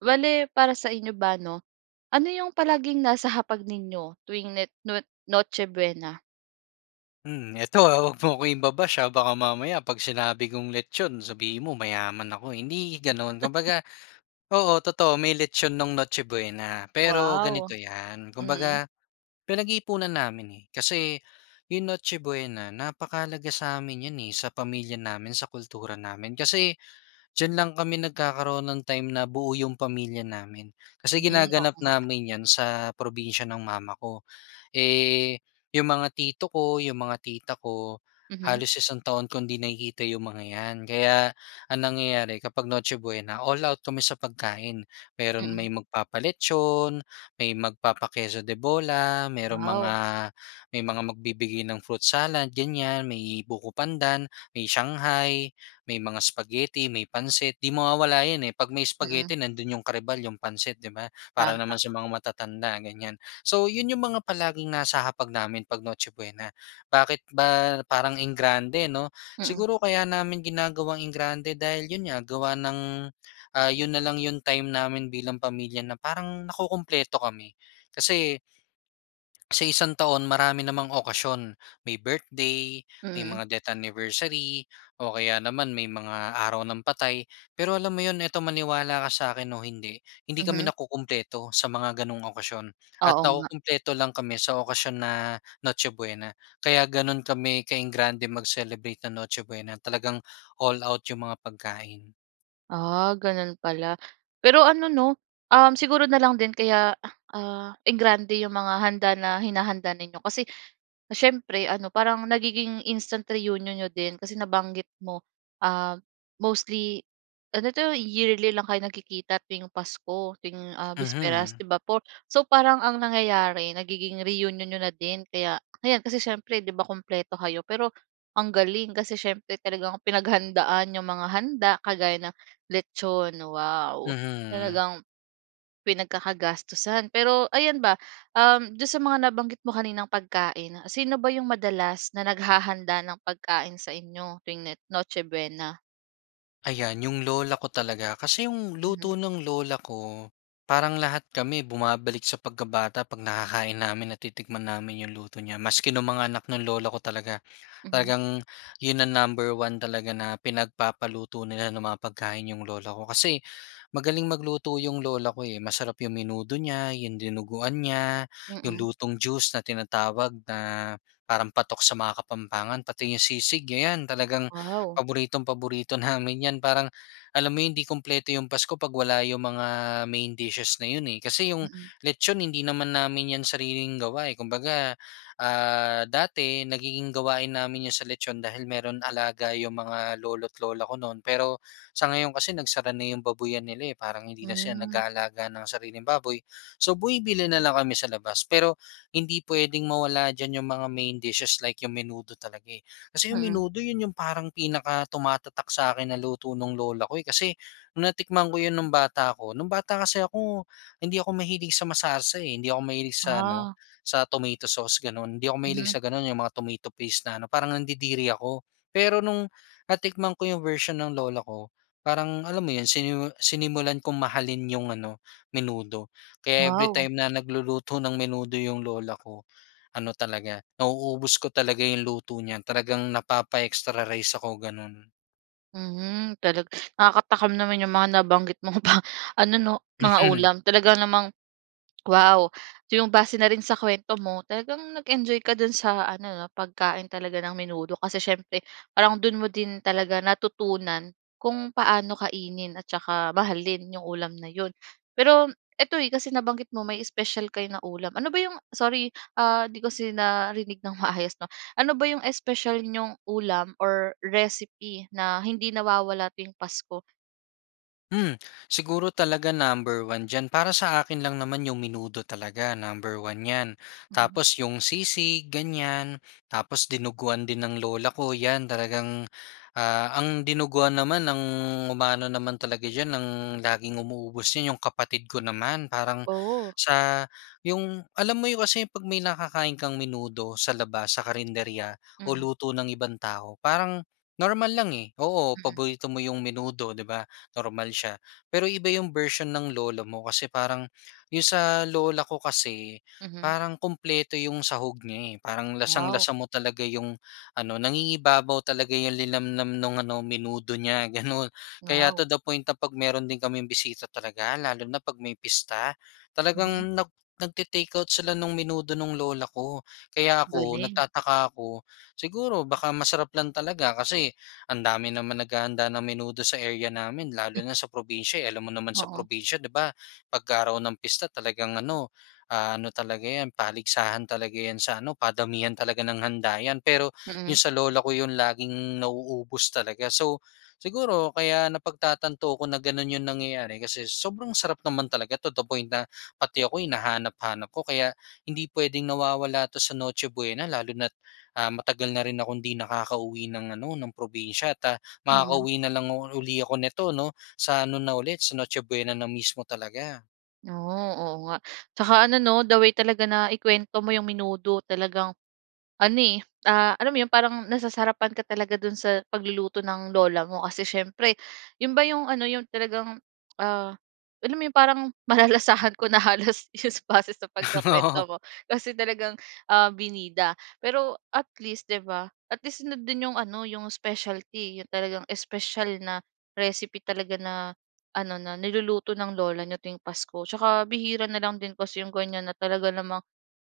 Bale, para sa inyo ba, 'no? Ano 'yong palaging nasa hapag ninyo tuwing net nwot Noche Buena? Hmm, eto, ah, huwag mo akong iba-bash, ha? Baka mamaya 'pag sinabi kong lechon sabihin mo mayaman ako, eh. Hindi gano'n, kumbaga, oo, totoo, may lechon no'ng Noche Buena, pero Wow. ganito 'yan, Mm. kumbaga, pinag-iipunan namin, eh. Kasi 'yong Noche Buena napakahalaga sa'min 'yan, eh, sa pamilya namin, sa kultura namin. Kasi diyan lang kami nagkakaroon ng time na buo 'yong pamilya namin. Kasi Hmm. Oo ginaganap nga. namin 'yan sa probinsiya ng mama ko. Eh, 'yong mga tito ko, 'yong mga tita ko, Mhm. halos isang taon kong hindi nakikita 'yong mga 'yan. Kaya ang nangyayari kapag Noche Buena, all out kami sa pagkain. Meron Mm. may magpapa-lechon may magpapa-queso de bola, merong mga Wow. may mga magbibigay ng fruit salad ganyan, may buko pandan, may shanghai, may mga spaghetti, may pansit. 'Di mawawala 'yon, eh, 'pag may Mm. spaghetti nandun 'yong karibal yung pansit, 'di ba? Para Tama. naman sa mga matatanda, ganyan. So. 'yon 'yong mga palaging nasa hapag namin pag Noche Buena. Bakit ba parang engrande, 'no? Mm. Siguro kaya namin ginagawang engrande dahil 'yon nga, gawa ng, ah, 'yon na lang 'yong time namin bilang pamilya na parang nakukumpleto kami. Kasi sa isang taon marami namang okasyon. May birthday, may Mm. mga death anniversary, o kaya naman may mga araw ng patay. Pero alam mo 'yon, ito maniwala ka sa'kin o hindi, hindi Mhm. kami nakukumpleto sa mga gano'ng okasyon at Oo nga. nakukumpleto lang kami sa okasyon na Noche Buena. Kaya ganun kami ka-enggrande mag-celebrate nang Noche Buena. Talagang all out yung mga pagkain. Ah, gano'n pala. Pero ano 'no, uhm siguro na lang din kaya, ah enggrande yung mga handa na hinahanda ninyo kasi, siyempre ano parang nagiging instant reunion niyo din kasi nabanggit mo, uhm, mostly ano 'to, yearly lang kayo nagkikita tuwing Pasko, tuwing, ah, bisperas, Mhm. 'di ba po? So, parang ang nangyayari, nagiging reunion niyo na din. Kaya ayan, kasi siyempre 'di ba, kumpleto kayo? Pero ang galing, kasi siyempre talagang pinaghandaan yung mga handa kagaya ng litson, wow! Mhm. Talagang pinagkakagastusan. Pero ayan ba, uhm, do'n sa mga nabanggit mo kaninang pagkain, sino ba yung madalas na naghahanda ng pagkain sa inyo tuwing ne Noche Buena? Ayan, yung lola ko talaga, kasi yung Mhm. luto ng lola ko, parang lahat kami bumabalik sa pagkabata 'pag nakakain namin, natitikman namin yung luto niya. Maski nung mga anak ng lolo ko talaga. Mhm. Talagang 'yon ang number 1 talaga na pinagpapaluto nila ng mga pagkain yung lola ko kasi, magaling magluto 'yung lola ko, eh. Masarap yung menudo niya, yung dinuguan niya, yung Mm. lutong juice na tinatawag na parang patok sa mga Kapampangan, pati yung sisig. Ayan, talagang Wow. paboritong paborito namin 'yan. Parang, alam mo hindi kumpleto yung pasko 'pag wala yung mga main dishes na 'yon, eh, kasi yung Mm. litson hindi naman namin 'yan sariling gawa, eh. Kumbaga, ah, dati nagiging gawain namin yung sa litson dahil mayro'n alaga yung mga lolo't lola ko no'n, pero sa ngayon kasi nagsara na yung babuyan nila, eh. Parang hindi na sila Hmm. nag-aalaga ng sariling baboy so, bumibili na lang kami sa labas. Pero, hindi puwedeng mawala diyan yung mga main dishes like yung menudo talaga, eh. Kasi yung Mm. menudo, 'yon yung parang pinakatumatatak sa 'kin na luto ng lola ko, eh. Kasi nung natikman ko 'yon nung bata ko, nung bata kasi ako, hindi ako mahilig sa masarsa, eh. Hindi ako mahilig sa ano Ah. sa tomato sauce, gano'n. Hindi ako mahilig Mhm. sa gano'n, yung mga tomato paste na ano, parang nandidiri ako. Pero nung natikman ko yung version ng lola ko, parang alam mo 'yon, sinimu sinimulan kong mahalin yung ano menudo. Kaya every Wow. time na nagluluto ng menudo yung lola ko, ano talaga, nauubos ko talaga yung luto niya. Talagang napapa-extra rice ako, gano'n. Mhm, talag nakakatakam naman yung mga nabanggit mo pa ano, 'no, mga Mhm. ulam talaga namang, wow! Yung base na rin sa kwento mo talagang nag-enjoy ka dun sa ano, 'no, pagkain talaga ng menudo. Kasi siyempre parang dun mo din talaga natutunan kung paano kainin at tsaka mahalin yung ulam na yun. Pero ito, eh, kasi nabanggit mo may special kayo na ulam ano ba yung sorry, ah, 'di ko kasi narinig ng maayos, 'no, ano ba yung special niyong ulam or recipe na hindi nawawala tuwing pasko? Hmm, siguro talaga number one diyan para sa akin lang naman yung menudo talaga number one 'yan. Mhm. Tapos yung sisig ganyan, tapos dinuguan din ng lola ko 'yan talagang, ah, ang dinuguan naman ang umaano naman talaga diyan ang laging umuubos 'yan yung kapatid ko naman. Parang Oh. sa yung alam mo yung kasi 'pag may nakakain kang menudo sa labas sa karenderya o Mm. luto ng ibang tao parang normal lang, eh. Oo, Mm. paborito mo yung menudo, di ba, normal siya. Pero iba yung version ng lola mo. Kasi parang yung sa lola ko kasi, Mhm. parang kumpleto yung sahog niya, eh. Parang Wow. lasang-lasa mo talaga yung ano, nangingibabaw talaga yung linamnam nung ano menudo niya gano'n. Kaya to Wow. the point na 'pag meron din kaming bisita talaga lalo na 'pag may pista, Mhm. talagang nag nagte-take-out sila nung menudo nung lola ko. Kaya ako Galing. nagtataka ako, siguro baka masarap lang talaga kasi ang dami naman naghahanda ng menudo sa area namin Eh. lalo na sa probinsiya, eh, alam mo naman sa Oo. probinsiya, di ba? 'Pag-araw ng pista talagang ano, ah, ano talaga 'yan paligsahan talaga 'yan sa ano, padamihan talaga ng handa 'yan. Pero yung Mm. sa lola ko yun laging nauubos talaga. So siguro kaya napagtatanto ko na gano'n yung nangyayari kasi sobrang sarap naman talaga to the point na pati ako hinahanap-hanap ko. Kaya, hindi puwedeng nawawala 'to sa Noche Buena lalo na't, ah, matagal na rin akong di nakakauwi ng ano ng probinsya ta Mm. makakauwi na lang u uli ako neto, 'no, sa ano na ulit sa Noche Buena na mismo talaga. Oh, oo nga. Tsaka, ano 'no, the way talaga na ikuwento mo yung menudo, talagang ano, eh, ah, alam mo yun parang nasasarapan ka talaga dun sa pagluluto ng Lola mo. Kasi, siyempre, yun ba yung ano yung talagang, ah, alam mo yung parang malalasahan ko na halos sa, base sa Oo. pagkukuwento mo. Kasi, talagang ah, binida. Pero, at least, 'di ba, at least nandun yung ano yung specialty, yung talagang special na recipe talaga na ano, na niluluto ng lola niyo tuwing pasko. Tsaka, bihira na lang din kasi yung ganyan na talaga namang,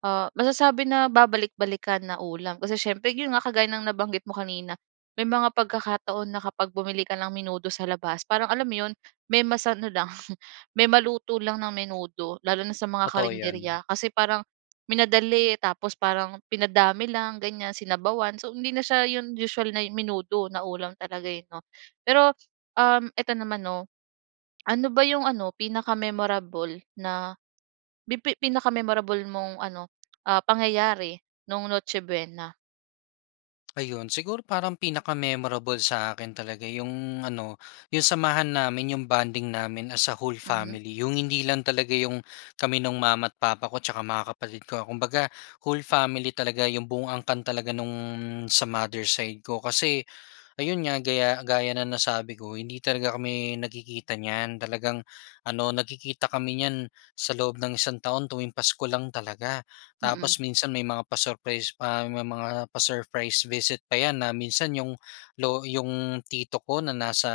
ah, masasabi na babalik-balikan na ulam. Kasi siyempre, yun nga kagaya ng nabanggit mo kanina, may mga pagkakataon na kapag bumili ka ng menudo sa labas, parang alam mo yun, may masa ano lang, may maluto lang na menudo. Lalo na sa mga Totoo 'yon. karinderya, kasi parang minadali. Tapos, parang pinadami lang ganyan, sinabawan. So, hindi na siya yung usual na menudo na ulam talaga, eh, 'no. Pero, um, eto naman 'no, ano ba yung ano, pinaka-memorable na pi pi pinaka-memorable mong ano, pangyayari no'ng Noche buena? Ayon, siguro parang pinaka-memorable sa akin talaga 'yong ano, 'yong samahan namin, 'yong bonding namin as a whole Mhm. family. 'Yong hindi lang talaga 'yong kami no'ng mama't papa ko at tsaka mga kapatid ko. Kumbaga whole family talaga 'yong buong angkan talaga no'ng sa mother side ko, kasi, ayon nga gaya, gaya ng nasabi ko hindi talaga kami nagkikita niyan. Talagang ano, nagkikita kami niyan sa loob ng isang taon tuwing pasko lang talaga. Mm. Tapos minsan may mga pa-surprise pa. May mga pa-surprise visit pa 'yan na minsan 'yong lo 'yong tito ko na nasa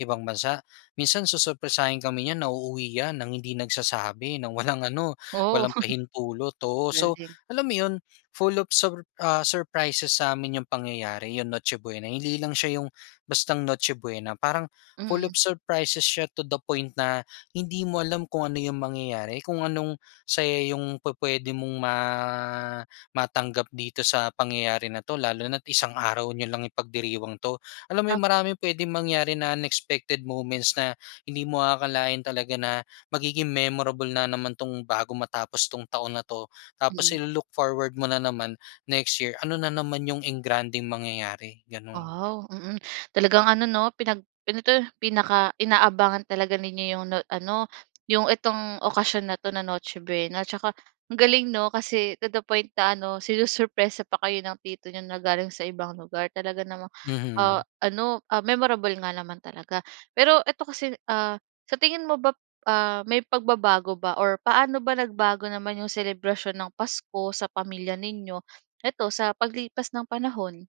ibang bansa, minsan susurpresahin kami 'yan na uuwi niyan nang hindi nagsasabi, ng walang ano, Oo. walang pahintulot, oo. So Galing. alam mo 'yon, full of sur ah, surprises sa'min 'yong pangyayari, 'yong Noche Buena. Hindi lang siya 'yong bastang Noche Buena, parang full Mm. of surprises siya to the point na hindi mo alam kung ano yung mangyayari, kung anong, saya 'yong pupuwede mong ma matanggap dito sa pangyayari na 'to lalo na't isang araw niyo lang ipagdiriwang 'to. Alam mo Ap yun, maraming pwedeng mangyari na unexpected moments na hindi mo aakalain talaga na magiging memorable na naman 'tong bago matapos 'tong taon na 'to. Tapos Mm. i-lo-look forward mo na naman next year ano na naman 'yong engrandeng mangyayari, gano'n. Wow, mm. Talagang ano 'no, pinag ano 'to? Pinaka inaabangan talaga ninyo 'yong no ano, 'yong itong okasyon na 'to na Noche Buena. 'Tsaka ang galing 'no? Kasi 'no, to the point na ano, sinusurpresa pa kayo ng tito niyo na galing sa ibang lugar. Talaga namang ah, Mhm. ano, ah, memorable nga naman talaga. Pero eto kasi, ah, sa tingin mo bap ah, may pagbabago ba or paano ba nagbago naman 'yong selebrasyon ng pasko sa pamilya ninyo, eto sa paglipas ng panahon?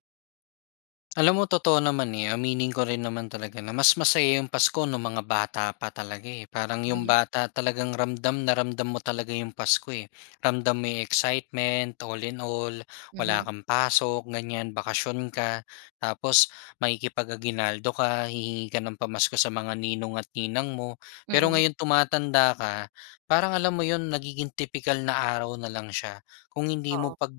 Alam mo totoo naman, eh. Aminin ko rin naman talaga na mas masaya 'yong Pasko no'ng mga bata pa talaga, eh. Parang 'yong Mm. bata talagang ramdam na ramdam mo talaga 'yong Pasko, eh. Ramdam mo 'yong excitement all in all wala Mhm. kang pasok ganyan bakasyon ka tapos makikipag-aguinaldo ka. Hihingi ka ng pamasko sa mga ninong at ninang mo. Pero Mm. ngayon tumatanda ka parang alam mo 'yon nagiging tipikal na araw na lang siya. Kung hindi mo Oo. pag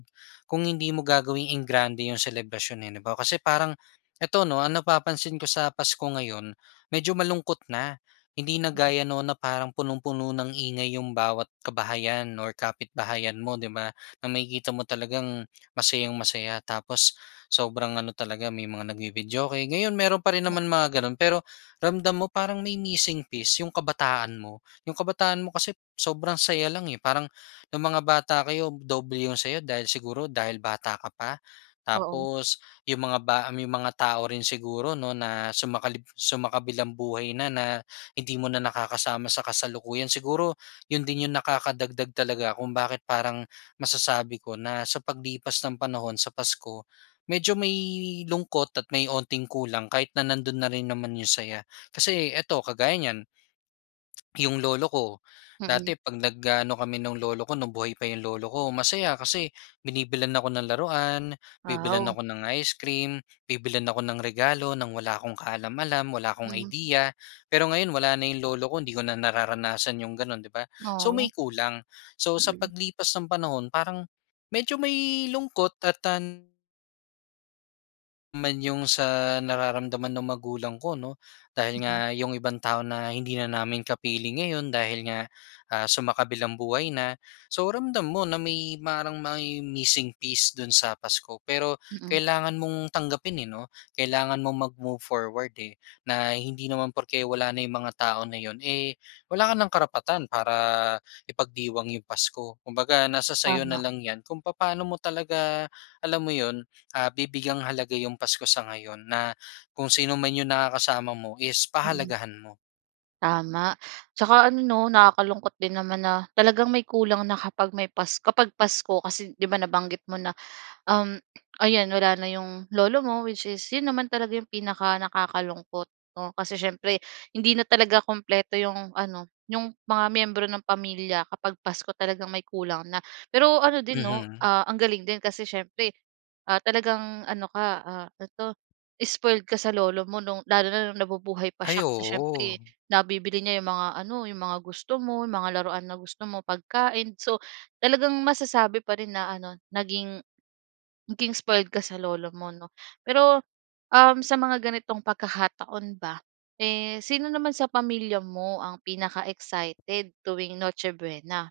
kung hindi mo gagawing engrande 'yong selebrasyon eh, 'di ba? Kasi parang eto 'no napapansin ko sa Pasko ngayon medyo malungkot na. Hindi na Mm. gaya noon na parang punong-puno ng ingay 'yong bawat kabahayan or kapitbahayan mo 'di ba? Na makikita mo talagang masayang-masaya tapos sobrang ano talaga may mga nagvi-videoke. Ngayon meron pa rin naman mga gano'n, pero ramdam mo parang may missing piece 'yong kabataan mo. 'Yong kabataan mo kasi sobrang saya lang eh. Parang no'ng mga bata kayo doble 'yong saya dahil siguro dahil bata ka pa. Oo. Tapos 'yong mga ba 'yong mga tao rin siguro 'no na sumakalib sumakabilang-buhay na na hindi mo na nakakasama sa kasalukuyan. Siguro 'yon din 'yong nakakadagdag talaga kung bakit parang masasabi ko na sa paglipas ng panahon sa Pasko, medyo may lungkot at may onting kulang kahit na nando'n na rin naman 'yong saya. Kasi eto kagaya niyan. 'Yong lolo ko Mm. dati 'pag nag-aano kami no'ng lolo ko no'ng buhay pa 'yong lolo ko masaya kasi binibilhan ako ng laruan. Bibilhan Aw. ako ng ice cream. Bibilhan ako ng regalo nang wala akong kaalam-alam. Wala akong Mhm. idea. Pero ngayon wala na 'yong lolo ko 'di ko na nararanasan 'yong gano'n 'di ba? So, may Oh. kulang, so sa Mm. paglipas ng panahon parang medyo may lungkot at tan Man 'yong sa nararamdaman ng magulang ko 'no, dahil Mm. nga 'yong ibang tao na hindi na namin kapiling ngayon dahil nga, ah, sumakabilang buhay na. So, ramdam mo na may parang may missing piece do'n sa Pasko. Pero Mm. kailangan mong tanggapin, eh 'no. Kailangan mong mag-move forward, eh, na hindi naman porke wala na yung mga tao na 'yon, eh, wala ka ng karapatan para ipagdiwang 'yong pasko. Kumbaga nasa sa'yo na Tama. lang 'yan kung papaano mo talaga, alam mo 'yon, ah, bibigyang halaga 'yong Pasko sa ngayon, na kung sino man 'yong nakakasama mo is Mm. pahalagahan mo. Tama. Tsaka ano 'no, nakakalungkot din naman na, talagang may kulang na kapag may pas kapag Pasko kasi, 'di ba, nabanggit mo na, um, ayan wala na 'yong lolo mo which is 'yon naman talaga 'yong pinakanakakalungkot 'no? Kasi siyempre hindi na talaga kumpleto, 'yong ano, 'yong mga miyembro ng pamilya kapag Pasko talagang may kulang na. Pero ano, din 'no, Mhm. ah, ang galing din kasi siyempre, ah, talagang ano ka, ah, ano 'to spoiled ka sa lolo mo no'ng lalo na nabubuhay pa Ay, siya kasi siyempre oo. nabibili niya, 'yong mga ano, 'yong mga gusto mo, 'yong mga laruan na gusto mo, pagkain. So talagang masasabi pa rin na ano, naging naging spoiled ka sa lolo mo 'no? Pero, um, sa mga ganitong pagkakataon ba, eh sino naman sa pamilya mo ang pinaka-excited tuwing Noche Buena?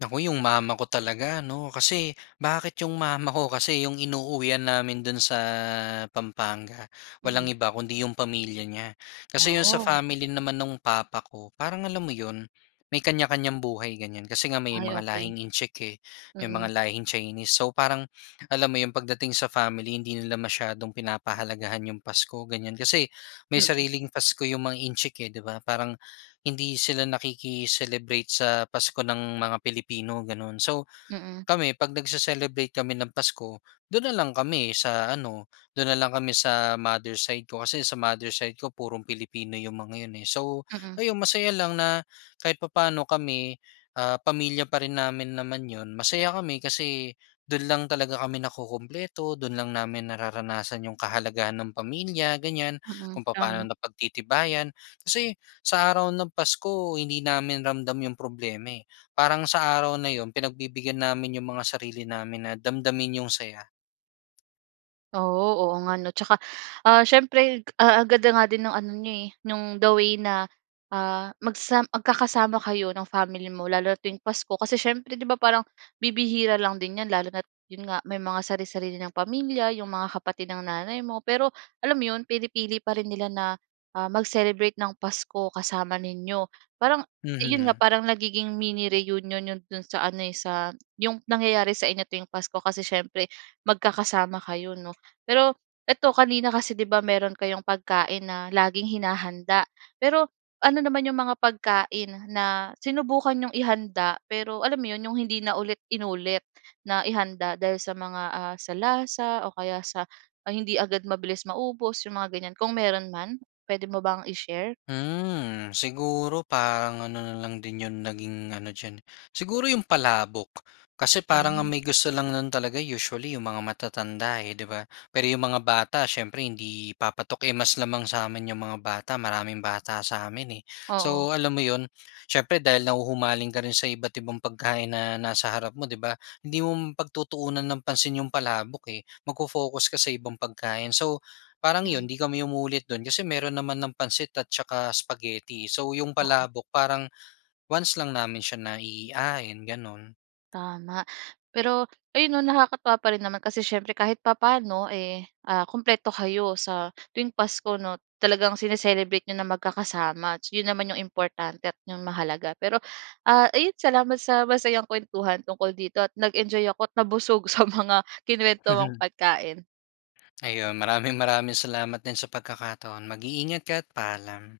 Naku, 'yong mama ko talaga 'no, kasi bakit 'yong mama ko kasi 'yong inuuwian namin do'n sa Pampanga, walang Mm. iba kundi 'yong pamilya niya. Kasi 'yong sa Oh. family naman no'ng papa ko, parang alam mo 'yon, may kanya-kanyang buhay ganyan. Kasi nga may Ay, mga okey. lahing Intsik, eh, may Mm. mga lahing Chinese. So parang alam mo 'yong pagdating sa family hindi nila masyadong pinapahalagahan 'yong Pasko ganyan. Kasi may Mm. sariling Pasko 'yong mga Intsik eh, 'di ba? Parang hindi sila nakiki-celebrate sa Pasko ng mga Pilipino, ganun. So Mm. kami pag nagse-celebrate kami ng Pasko do'n na lang kami sa ano, do'n na lang kami sa mother side ko. Kasi sa mother side ko purong Pilipino yung mga 'yon, eh. So Mm. ayon, masaya lang na kahit papaano kami, ah, pamilya pa rin namin naman 'yon. Masaya kami kasi do'n lang talaga kami nakukumpleto. Do'n lang namin nararanasan yung kahalagahan ng pamilya, ganyan. Mm. Kung papaano Tama. napagtitibayan. Kasi sa araw ng Pasko hindi namin ramdam yung problema, eh. Parang sa araw na 'yon pinagbibigyan namin 'yong mga sarili namin na damdamin yung saya. Oo, oo nga no, 'tsaka, ah, siyempre agad nga din 'yong ano niya, eh, 'yong the way na, ah, magsa magkakasama kayo ng family mo lalo na tuwing Pasko. Kasi siyempre, 'di ba, parang bibihira lang din 'yan, lalo na't 'yon nga may mga sari-sarili ng pamilya 'yong mga kapatid ng nanay mo, pero alam mo 'yon pinipili pa rin nila na, ah, mag-celebrate ng Pasko kasama ninyo. Parang 'yon nga Mhm. parang nagiging mini reunion 'yon do'n sa ano, eh, sa 'yong nangyayari sa inyo tuwing pasko kasi siyempre magkakasama kayo 'no. Pero, eto kanina kasi 'di ba meron kayong pagkain na laging hinahanda. Pero ano naman 'yong mga pagkain na sinubukan nyong ihanda pero alam mo 'yon 'yong hindi na ulit inulit na ihanda dahil sa mga, ah, sa lasa o kaya sa hindi agad mabilis maubos 'yong mga ganyan? Kung meron man puwede mo bang i-share? Mhm. Siguro parang ano na lang din 'yong naging ano diyan, siguro 'yong palabok. Kasi parang ang Mhm. may gusto lang no'n talaga usually 'yong mga matatanda, eh, 'di ba. Pero 'yong mga bata, siyempre hindi papatok yung mas lamang sa amin 'yong mga bata, maraming bata sa amin, eh. Oo. So alam mo 'yon siyempre dahil nahuhumaling ka rin sa iba't ibang pagkain na nasa harap mo, 'di ba, hindi mo pagtutuunan ng pansin 'yong palabok, eh, mag-fo-focus ka sa ibang pagkain. So parang Mm. 'yon hindi kami umuulit do'n kasi meron naman ng pansit at saka spaghetti. So 'yong Oo. palabok parang once lang namin siya naihain gano'n. Tama. Pero, ayon no nakakatawa pa rin naman kasi siyempre kahit papaano, eh, ah, kumpleto kayo sa tuwing Pasko no talagang sine-celebrate n'yo na magkakasama, yon naman ang importante at 'yong mahalaga. Pero, ah, ayon salamat sa masayang kuwentuhan tungkol dito at nag-enjoy ako at nabusog sa mga kinuwento mong pagkain. Ayun maraming maraming salamat din sa pagkakataon, mag-iingat ka at paalam.